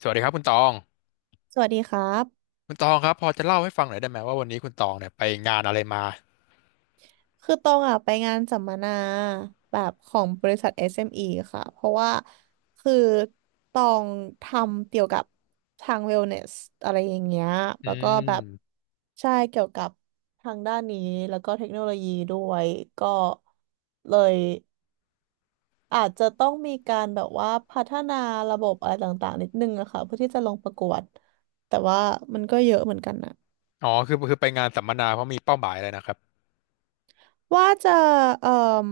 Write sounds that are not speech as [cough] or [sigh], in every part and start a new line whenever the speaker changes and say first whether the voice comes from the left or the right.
left: สวัสดีครับคุณตอง
right: สวัสดีครับ
left: คุณตองครับพอจะเล่าให้ฟังหน่อยได้ไหมว่าวันนี้คุณตองเนี่ยไปงานอะไรมา
right: คือตองอ่ะไปงานสัมมนาแบบของบริษัท SME ค่ะ เพราะว่าคือตองทำเกี่ยวกับทาง wellness อะไรอย่างเงี้ย
left: อื
right: แล้วก็แบบ
left: ม
right: ใช่เกี่ยวกับทางด้านนี้แล้วก็เทคโนโลยีด้วยก็เลยอาจจะต้องมีการแบบว่าพัฒนาระบบอะไรต่างๆนิดนึงอะค่ะเพื่อที่จะลงประกวดแต่ว่ามันก็เยอะเหมือนกันนะ
left: อ๋อคือไปงานสัมมนาเพราะมีเป้าหมายอะไรนะครับ
right: ว่าจะเอ่อ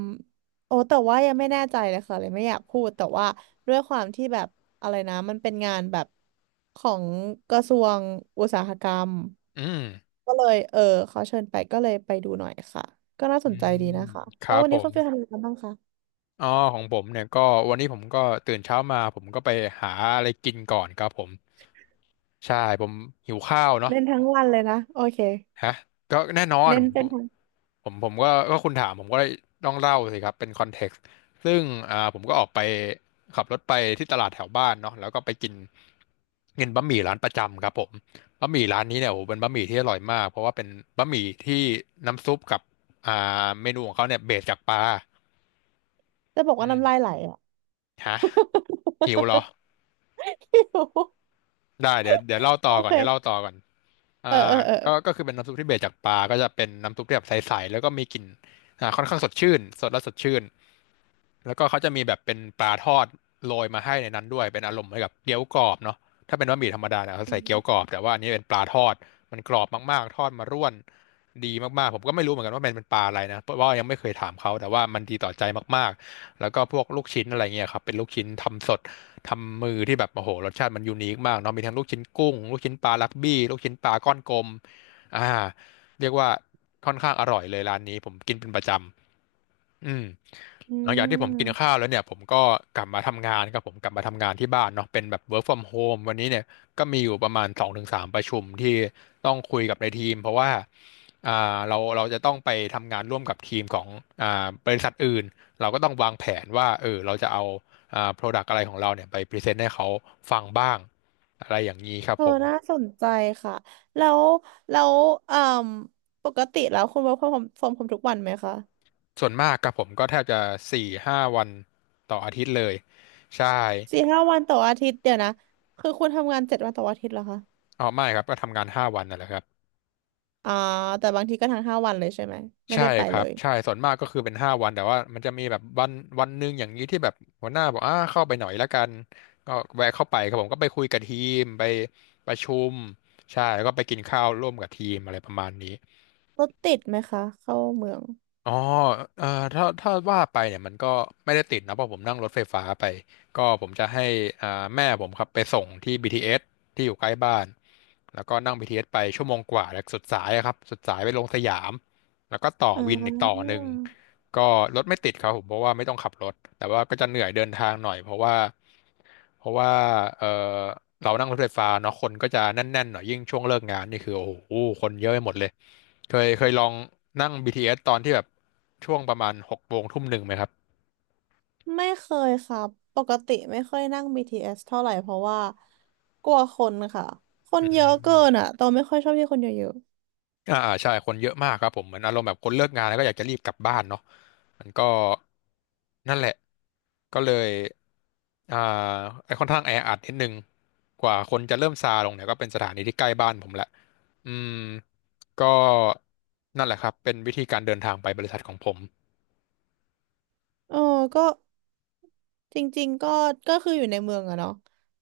right: โอ้แต่ว่ายังไม่แน่ใจเลยค่ะเลยไม่อยากพูดแต่ว่าด้วยความที่แบบอะไรนะมันเป็นงานแบบของกระทรวงอุตสาหกรรม
left: อืม
right: ก็เลยเขาเชิญไปก็เลยไปดูหน่อยค่ะก็น่า
left: อื
right: สนใจดี
left: ม
right: นะคะ
left: ค
right: แล้
left: รั
right: ว
left: บ
right: วัน
left: ผ
right: นี้คุ
left: ม
right: ณฟิลทำอะไรกันบ้างคะ
left: อ๋อของผมเนี่ยก็วันนี้ผมก็ตื่นเช้ามาผมก็ไปหาอะไรกินก่อนครับผมใช่ผมหิวข้าวเนาะ
right: เน้นทั้งวันเลยนะโอเค
left: ฮะก็แน่นอน
right: เน้นเป็นทั้ง
left: ผมก็คุณถามผมก็ต้องเล่าสิครับเป็นคอนเท็กซ์ซึ่งผมก็ออกไปขับรถไปที่ตลาดแถวบ้านเนาะแล้วก็ไปกินกินบะหมี่ร้านประจำครับผมบะหมี่ร้านนี้เนี่ยโอ้โหเป็นบะหมี่ที่อร่อยมากเพราะว่าเป็นบะหมี่ที่น้ำซุปกับอ่าเมนูของเขาเนี่ยเบสจากปลา
right: จะบอก
left: อื
right: ว่า
left: ม
right: น้ำลายไหลอ่ะ
left: ฮะหิวเหรอ
right: [laughs] หิว [laughs]
left: ได้เดี๋ยวเล่า
right: โอ
left: ต่อก่อนเดี๋ยวเล่า
right: เค
left: ต่อก่อนอ่า
right: เออเออเออ
left: ก็คือเป็นน้ำซุปที่เบสจากปลาก็จะเป็นน้ำซุปที่แบบใสๆแล้วก็มีกลิ่นค่อนข้างสดชื่นสดและสดชื่น แล้วก็เขาจะมีแบบเป็นปลาทอดโรยมาให้ในนั้นด้วยเป็นอารมณ์เหมือนกับเกี๊ยวกรอบเนาะถ้าเป็นบะหมี่ธรรมดาเนี่ยเขา
right: อื
left: ใส่เกี๊ยว
right: ม
left: กรอบแต่ว่าอันนี้เป็นปลาทอดมันกรอบมากๆทอดมาร่วนดีมากๆผมก็ไม่รู้เหมือนกันว่ามันเป็นปลาอะไรนะเพราะว่ายังไม่เคยถามเขาแต่ว่ามันดีต่อใจมากๆแล้วก็พวกลูกชิ้นอะไรเงี้ยครับเป็นลูกชิ้นทำสดทำมือที่แบบโอ้โหรสชาติมันยูนิคมากเนาะมีทั้งลูกชิ้นกุ้งลูกชิ้นปลารักบี้ลูกชิ้นปลาก้อนกลมอ่าเรียกว่าค่อนข้างอร่อยเลยร้านนี้ผมกินเป็นประจำ อืม
right: อื
left: หลังจากที่ผมกิน
right: ม
left: ข้าวแล้วเนี่ยผมก็กลับมาทำงานครับผมกลับมาทำงานที่บ้านเนาะเป็นแบบ work from home วันนี้เนี่ยก็มีอยู่ประมาณ2-3ประชุมที่ต้องคุยกับในทีมเพราะว่าอ่เราจะต้องไปทำงานร่วมกับทีมของบริษัทอื่นเราก็ต้องวางแผนว่าเราจะเอาproduct อะไรของเราเนี่ยไปพรีเซนต์ให้เขาฟังบ้าง อะไรอย่างนี้ครับ
right: เออ
left: ผม
right: น่าสนใจค่ะแล้วแล้วเอ่มปกติแล้วคุณ work from home ทุกวันไหมคะ
left: ส่วนมากครับผมก็แทบจะ4-5 วันต่ออาทิตย์เลยใช่
right: สี่ห้าวันต่ออาทิตย์เดี๋ยวนะคือคุณทำงานเจ็ดวันต่ออาทิตย์เหรอคะ
left: อ๋อไม่ครับก็ทำงานห้าวันนั่นแหละครับ
right: อ่าแต่บางทีก็ทั้งห้าวันเลยใช่ไหมไม่
left: ใช่
right: ได้ไป
left: ครั
right: เล
left: บ
right: ย
left: ใช่ส่วนมากก็คือเป็นห้าวัน แต่ว่ามันจะมีแบบวันหนึ่งอย่างนี้ที่แบบหัวหน้าบอกเข้าไปหน่อยละกันก็แวะเข้าไปครับผมก็ไปคุยกับทีมไปประชุมใช่แล้วก็ไปกินข้าวร่วมกับทีมอะไรประมาณนี้
right: รถติดไหมคะเข้าเมือง
left: อ๋อเอ่อถ้าว่าไปเนี่ยมันก็ไม่ได้ติดนะเพราะผมนั่งรถไฟฟ้าไปก็ผมจะให้อ่าแม่ผมครับไปส่งที่ BTS ทีเอสที่อยู่ใกล้บ้านแล้วก็นั่ง BTS ไปชั่วโมงกว่าจากสุดสายอะครับสุดสายไปลงสยามแล้วก็ต่อ
right: อ่
left: วินอีกต่อ
right: า
left: หนึ่งก็รถไม่ติดครับผมเพราะว่าไม่ต้องขับรถแต่ว่าก็จะเหนื่อยเดินทางหน่อยเพราะว่าเออเรานั่งรถไฟฟ้าเนาะคนก็จะแน่นๆหน่อยยิ่งช่วงเลิกงานนี่คือโอ้โหคนเยอะไปหมดเลย เคยลองนั่ง BTS ตอนที่แบบช่วงประมาณ6 โมง1 ทุ่มไหมครับ
right: ไม่เคยค่ะปกติไม่ค่อยนั่ง BTS เอสเท่าไหร่เพราะว่ากลัวคนค่ะคน
left: อื
right: เยอะเกินอ่ะ
left: ม
right: ตองไม่ค่อยชอบที่คนเยอะ
left: อ่าอ่าใช่ คนเยอะมากครับผม เหมือนอารมณ์แบบคนเลิกงานแล้วก็อยากจะรีบกลับบ้านเนาะมันก็นั่นแหละ ก็เลย อ่าไอ้ค่อนข้างแออัดนิดนึง กว่าคนจะเริ่มซาลงเนี่ยก็เป็นสถานีที่ใกล้บ้านผมแหละ อืม ก็นั่นแหละครับ เป็นวิธีการเดินทางไปบริษัทของผม
right: ๆเออก็ จริงๆก็คืออยู่ในเมืองอะเนาะ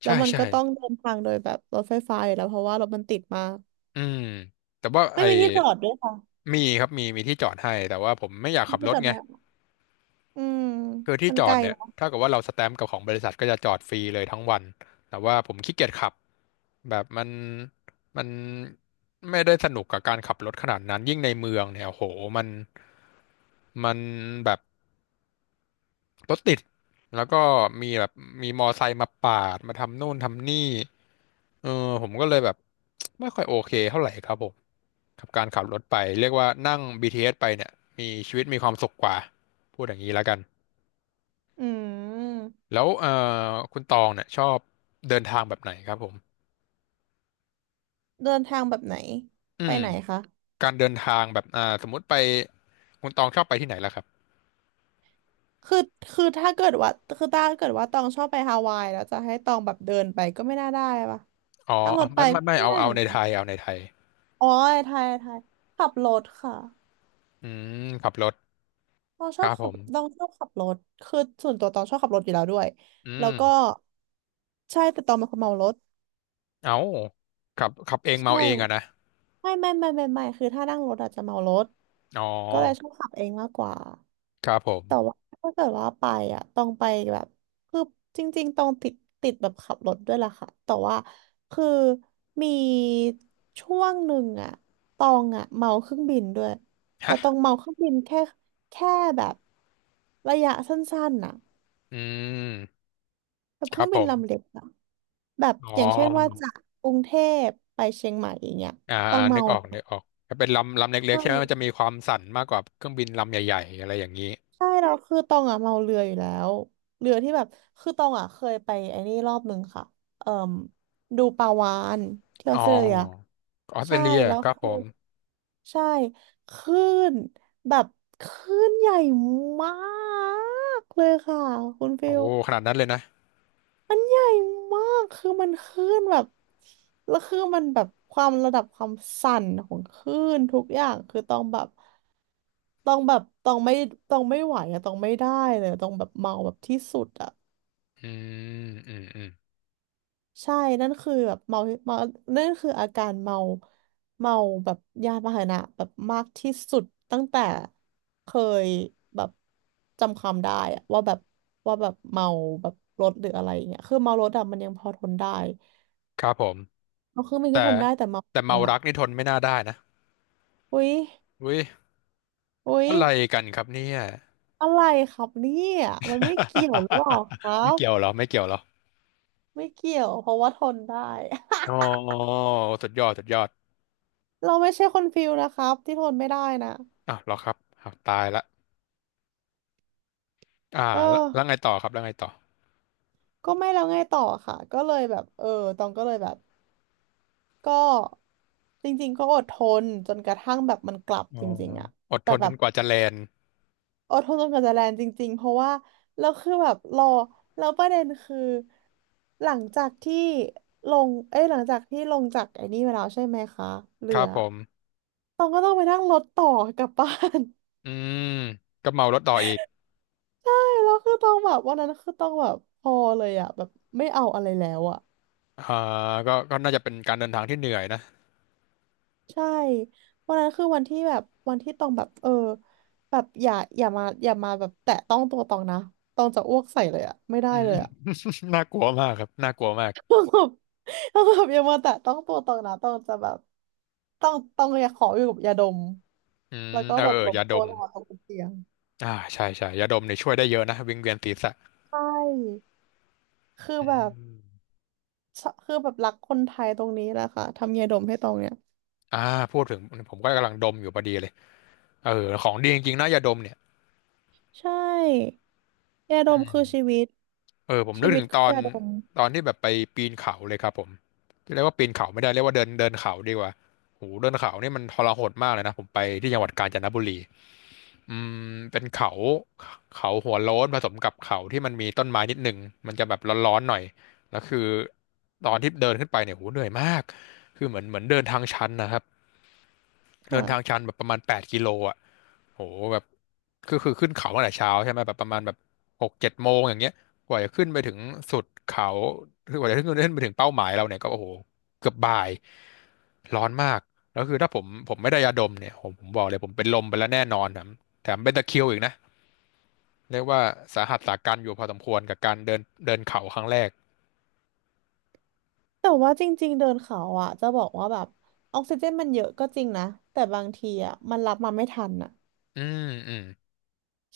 right: แล้
left: ใช่
right: วมัน
left: ใช่
right: ก็ต้องเดินทางโดยแบบรถไฟฟ้าอยู่แล้วเพราะว่ารถมันติดมาก
left: อืมแต่ว่า
right: ไม่
left: ไอ้
right: มีที่จอดด้วยค่ะ
left: มีครับมีที่จอดให้แต่ว่าผมไม่อยาก
right: ไม่
left: ขั
right: มี
left: บร
right: ที่จ
left: ถ
right: อด
left: ไง
right: ด้วยอืม
left: คือที่
right: มัน
left: จ
right: ไก
left: อ
right: ล
left: ดเนี่ย
right: เนาะ
left: ถ้าเกิดว่าเราสแตมป์กับของบริษัทก็จะจอดฟรีเลยทั้งวันแต่ว่าผมขี้เกียจขับแบบมันไม่ได้สนุกกับการขับรถขนาดนั้นยิ่งในเมืองเนี่ยโอ้โหมันมันแบบรถติดแล้วก็มีแบบมีมอไซค์มาปาดมาทำนู่นทำนี่ เออผมก็เลยแบบ [tsk] ไม่ค่อยโอเคเท่าไหร่ครับผมกับการขับรถไปเรียกว่านั่งบีทีเ t สไปเนี่ยมีชีวิตมีความสุขกว่าพูดอย่างนี้แล้วกัน
right: อืม
left: แล้วเออคุณตองเนี่ยชอบเดินทางแบบไหนครับผม
right: เดินทางแบบไหน
left: อื
right: ไป
left: ม
right: ไหนคะ
left: การเดินทางแบบสมมุติไปคุณตองชอบไปที่ไหนล่ะครับ
right: คือคือถ้าเกิดว่าคือถ้าเกิดว่าตองชอบไปฮาวายแล้วจะให้ตองแบบเดินไปก็ไม่น่าได้ปะ
left: อ๋อ
right: นั่งรถไป
left: ไม่
right: ก็
left: ไม่
right: ไม่
left: เอา
right: ได้เหมือ
left: ใน
right: นกั
left: ไท
right: น
left: ย
right: อ๋อไทยไทยขับรถค่ะ
left: อืมขับรถ
right: ตองช
left: ค
right: อ
left: รั
right: บ
left: บผ
right: ขับตอ
left: ม
right: งชอบขับรถคือส่วนตัวตองชอบขับรถอยู่แล้วด้วย
left: อื
right: แล้ว
left: ม
right: ก็ใช่แต่ตองเป็นคนเมารถ
left: เอาขับเองเมา
right: ใช่
left: เองอะนะ
right: ไม่คือถ้านั่งรถอาจจะเมารถ
left: อ๋อ
right: ก็เลยชอบขับเองมากกว่า
left: ครับผม
right: แต่ว่าถ้าเกิดว่าไปอ่ะต้องไปแบบคือจริงๆต้องติดติดแบบขับรถด้วยล่ะค่ะแต่ว่าคือมีช่วงหนึ่งอ่ะตองอ่ะเมาเครื่องบินด้วยแต่ตอ
left: ฮะ
right: งเมาเครื่องบินแค่แบบระยะสั้นๆน่ะ
left: อืม
right: แบบ
left: ค
right: เค
left: รั
right: รื่อ
left: บ
right: ง
left: ผ
right: บินลำเล็
left: ม
right: กอะแบบ
left: อ๋อ
right: อย่างเช่นว่าจากกรุงเทพไปเชียงใหม่อย่างเงี้ย
left: อ่า
right: ต้องเมา
left: นึกออกถ้าเป็นลำเล็
right: ใช
left: กๆใช่ไหมมันจะ
right: ่
left: มีความสั่นมากกว่าเครื่องบินลำใหญ่ๆอะไรอย่างนี้
right: ใช่เราคือตองอะเมาเรืออยู่แล้วเรือที่แบบคือตองอะเคยไปไอ้นี่รอบหนึ่งค่ะเอ่มดูปลาวาฬที่อ
left: อ๋
right: อสเตรเลีย
left: อออสเตร
right: ใช่
left: เลีย
right: แล้ว
left: ครับผ
right: คือ
left: ม
right: ใช่คลื่นแบบคลื่นใหญ่มากเลยค่ะคุณฟิ
left: โอ้
right: ล
left: ขนาดนั้นเลยนะ
right: มันใหญ่มากคือมันคลื่นแบบแล้วคือมันแบบความระดับความสั่นของคลื่นทุกอย่างคือต้องแบบ ต้องไม่ไหวอะต้องไม่ได้เลยอะต้องแบบเมาแบบที่สุดอะ
left: อือืมอืม
right: ใช่ นั่นคือแบบเมานั่นคืออาการเมาแบบยานพาหนะแบบมากที่สุดตั้งแต่เคยแบบจำความได้อะว่าแบบเมาแบบรถหรืออะไรอย่างเงี้ยคือเมารถอะมันยังพอทนได้
left: ครับผม
right: เอาเครื่องบิน
left: แต่
right: ก็ทนได้แต่เมา
left: แต่
right: เรื
left: เมา
right: อ
left: รักนี่ทนไม่น่าได้นะ
right: อุ๊ย
left: อุ้ย
right: อุ๊ย
left: อะไรกันครับเนี่ย
right: อะไรครับเนี่ยมันไม่เกี่ยวหรือเปล่าครั
left: [laughs] ไม่
right: บ
left: เกี่ยวเหรอไม่เกี่ยวเหรอ
right: ไม่เกี่ยวเพราะว่าทนได้
left: อ๋อสุดยอด
right: [laughs] เราไม่ใช่คนฟิลนะครับที่ทนไม่ได้นะ
left: อ้าวเหรอครับอ้าวตายละอ่า
right: เออ
left: แล้วไงต่อครับแล้วไงต่อ
right: ก็ไม่แล้วไงต่อค่ะ ก็เลยแบบเออตองก็เลยแบบก็จริงๆก็อดทนจนกระทั่งแบบมันกลับ
left: อ๋อ
right: จริงๆอะ
left: อดท
right: แต่
left: น
right: แบ
left: จ
right: บ
left: นกว่าจะแลนด์
right: อดทนจนกว่าจะแลนด์จริงๆ เพราะว่าเราคือแบบรอแล้วประเด็นคือหลังจากที่ลงเอ้ยหลังจากที่ลงจากไอ้นี่มาแล้วใช่ไหมคะ
left: ค
right: เรื
left: รั
right: อ
left: บผม
right: ตองก็ต้องไปนั่งรถต่อกลับบ้าน
left: อืมก็เมารถต่ออีก
right: [laughs] ใช่แล้วคือตองแบบวันนั้นคือตองแบบพอเลยอะแบบไม่เอาอะไรแล้วอะ
left: อ่าก็น่าจะเป็นการเดินทางที่เหนื่อยนะ
right: ใช่วันนั้นคือวันที่แบบวันที่ตองแบบเออแบบอย่ามาแบบแตะต้องตัวตองนะตองจะอ้วกใส่เลยอะไม่ได้
left: อื
right: เล
left: ม
right: ยอะ
left: [laughs] น่ากลัวมากครับน่ากลัวมาก
right: ต้องแบบต้องแบบอยามาแตะต้องตัวตรงนะต้องจะแบบต้องอยากขออยู่กับยาดม
left: อืม
right: แล้วก็
left: เออ
right: แบบ
left: เออ
right: หลบ
left: ยาด
right: ตัว
left: ม
right: ตลอดกเตียง
left: อ่าใช่ใช่ยาดมเนี่ยช่วยได้เยอะนะวิงเวียนศีรษะ
right: ใช่คือแบบชอคือแบบรักคนไทยตรงนี้แหละค่ะทำยาดมให้ตรงเนี่ย
left: อ่าพูดถึงผมก็กำลังดมอยู่พอดีเลยเออของดีจริงๆนะยาดมเนี่ย
right: ใช่ยาดมคือชีวิต
left: เออผม
right: ชี
left: นึก
right: วิ
left: ถึ
right: ต
left: ง
right: คื
left: ต
right: อ
left: อน
right: ยาดม
left: ที่แบบไปปีนเขาเลยครับผมเรียกว่าปีนเขาไม่ได้เรียกว่าเดินเดินเขาดีกว่าโหเดินเขานี่มันทรหดมากเลยนะผมไปที่จังหวัดกาญจนบุรี อืมเป็นเขาเขาหัวโล้นผสมกับเขาที่มันมีต้นไม้นิดหนึ่งมันจะแบบร้อนๆหน่อยแล้วคือตอนที่เดินขึ้นไปเนี่ยโหเหนื่อยมากคือเหมือนเดินทางชันนะครับเดินทางชั
right: ค่ะ
left: นแบบประมาณแปดกิโลอ่ะโหแบบคือขึ้นเขาตั้งแต่เช้าใช่ไหมแบบประมาณแบบหกเจ็ดโมงอย่างเงี้ยกว่าจะขึ้นไปถึงสุดเขาคือกว่าจะขึ้นไปถึงเป้าหมายเราเนี่ยก็โอ้โหเกือบบ่ายร้อนมากแล้วคือถ้าผมไม่ได้ยาดมเนี่ยผมบอกเลยผมเป็นลมไปแล้วแน่นอนแถมเป็นตะคริวอีกนะ เรียกว่าสาหัสสากันอยู่พอสมควรกับการเดินเดินเขาครั้งแรก
right: แต่ว่าจริงๆเดินเขาอ่ะจะบอกว่าแบบออกซิเจนมันเยอะก็จริงนะแต่บางทีอ่ะมันรับมาไม่ทันอ่ะ
left: อืมอืม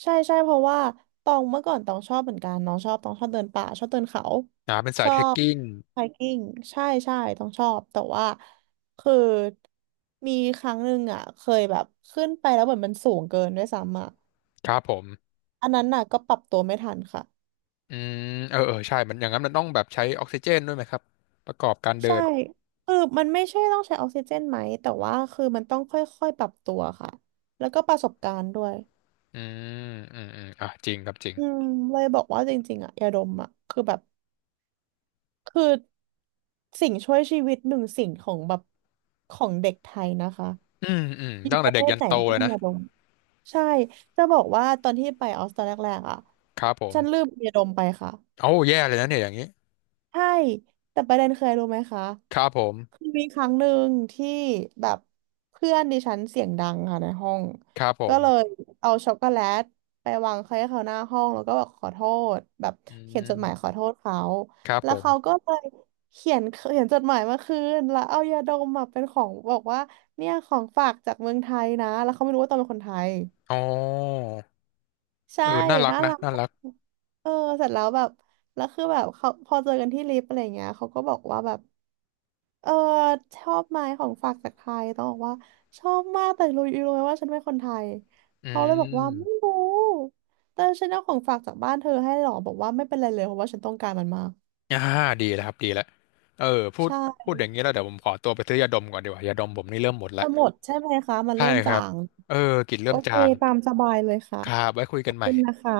right: ใช่เพราะว่าตองเมื่อก่อนตองชอบเหมือนกันน้องชอบตองชอบเดินป่าชอบเดินเขา
left: นาเป็นสา
right: ช
left: ย
right: อ
left: เทรค
right: บ
left: กิ้ง
right: ไฮกิ้งใช่ตองชอบแต่ว่าคือมีครั้งหนึ่งอ่ะเคยแบบขึ้นไปแล้วเหมือนมันสูงเกินด้วยซ้ำอ่ะ
left: ครับผม
right: อันนั้นน่ะก็ปรับตัวไม่ทันค่ะ
left: อืมเออใช่มันอย่างนั้นมันต้องแบบใช้ออกซิเจนด้วยไหมครับ ประกอบการเดิ
right: ใช่
left: น
right: คือมันไม่ใช่ต้องใช้ออกซิเจนไหมแต่ว่าคือมันต้องค่อยๆปรับตัวค่ะแล้วก็ประสบการณ์ด้วย
left: อืมอืมอ่ะจริงครับจริง
right: อืมเลยบอกว่าจริงๆอ่ะยาดมอ่ะคือแบบ คือสิ่งช่วยชีวิตหนึ่งสิ่งของแบบของเด็กไทยนะคะ
left: อืมอืม
right: อยู่
left: ตั้ง
right: ป
left: แต่
right: ระเท
left: เด็ก
right: ศ
left: ยัน
right: ไหน
left: โต
right: ก็ต้
left: เล
right: อง
left: ยนะ
right: มียาดมใช่จะบอกว่าตอนที่ไปออสตอนแรกๆอ่ะ
left: ครับผม
right: ฉันลืมยาดมไปค่ะ
left: โอ้าแย่เลยนะเนี่ยอย่างนี้
right: ใช่แต่ประเด็นเคยรู้ไหมคะ
left: ครับผม
right: คือมีครั้งหนึ่งที่แบบเพื่อนดิฉันเสียงดังค่ะในห้อง
left: ครับผ
right: ก็
left: ม
right: เลยเอาช็อกโกแลตไปวางให้เขาหน้าห้องแล้วก็บอกขอโทษแบบ
left: อื
right: เขียนจดหมายขอ
left: ม
right: โทษเขา
left: ครับ
right: แล้
left: ผ
right: ว
left: ม
right: เขาก็เลยเขียนจดหมายมาคืนแล้วเอายาดมมาเป็นของบอกว่าเนี่ยของฝากจากเมืองไทยนะแล้วเขาไม่รู้ว่าตอนเป็นคนไทย
left: อ๋อ
right: ใช่
left: เออน่ารัก
right: น่า
left: นะ
right: รัก
left: น่ารัก
right: เออเสร็จแล้วแบบแล้วคือแบบเขาพอเจอกันที่ลิฟต์อะไรเงี้ยเขาก็บอกว่าแบบ เออชอบไหมของฝากจากไทยต้องบอกว่าชอบมากแต่รู้อยู่รู้ไหมว่าฉันเป็นคนไทย
left: อื
right: เขาเลยบอกว่าไม่
left: ม
right: รู้แต่ฉันเอาของฝากจากบ้านเธอให้หรอบอกว่าไม่เป็นไรเลยเพราะว่าฉันต้องการมันมาก
left: อ่าดีแล้วครับดีแล้วเออพูด
right: ใช่
left: อย่างนี้แล้วเดี๋ยวผมขอตัวไปซื้อยาดมก่อนดีกว่ายาดมผมนี่เริ่มหมดแล้
right: จะ
left: ว
right: หมดใช่ไหมคะมัน
left: ใช่
right: เริ่ม
left: ค
right: จา
left: รับ
right: ง
left: เออกลิ่น
right: โอ
left: เริ่ม
right: เค
left: จาง
right: ตามสบายเลยค่ะ
left: ครับไว้คุย
right: ข
left: กั
right: อ
left: น
right: บ
left: ให
right: คุ
left: ม่
right: ณนะคะ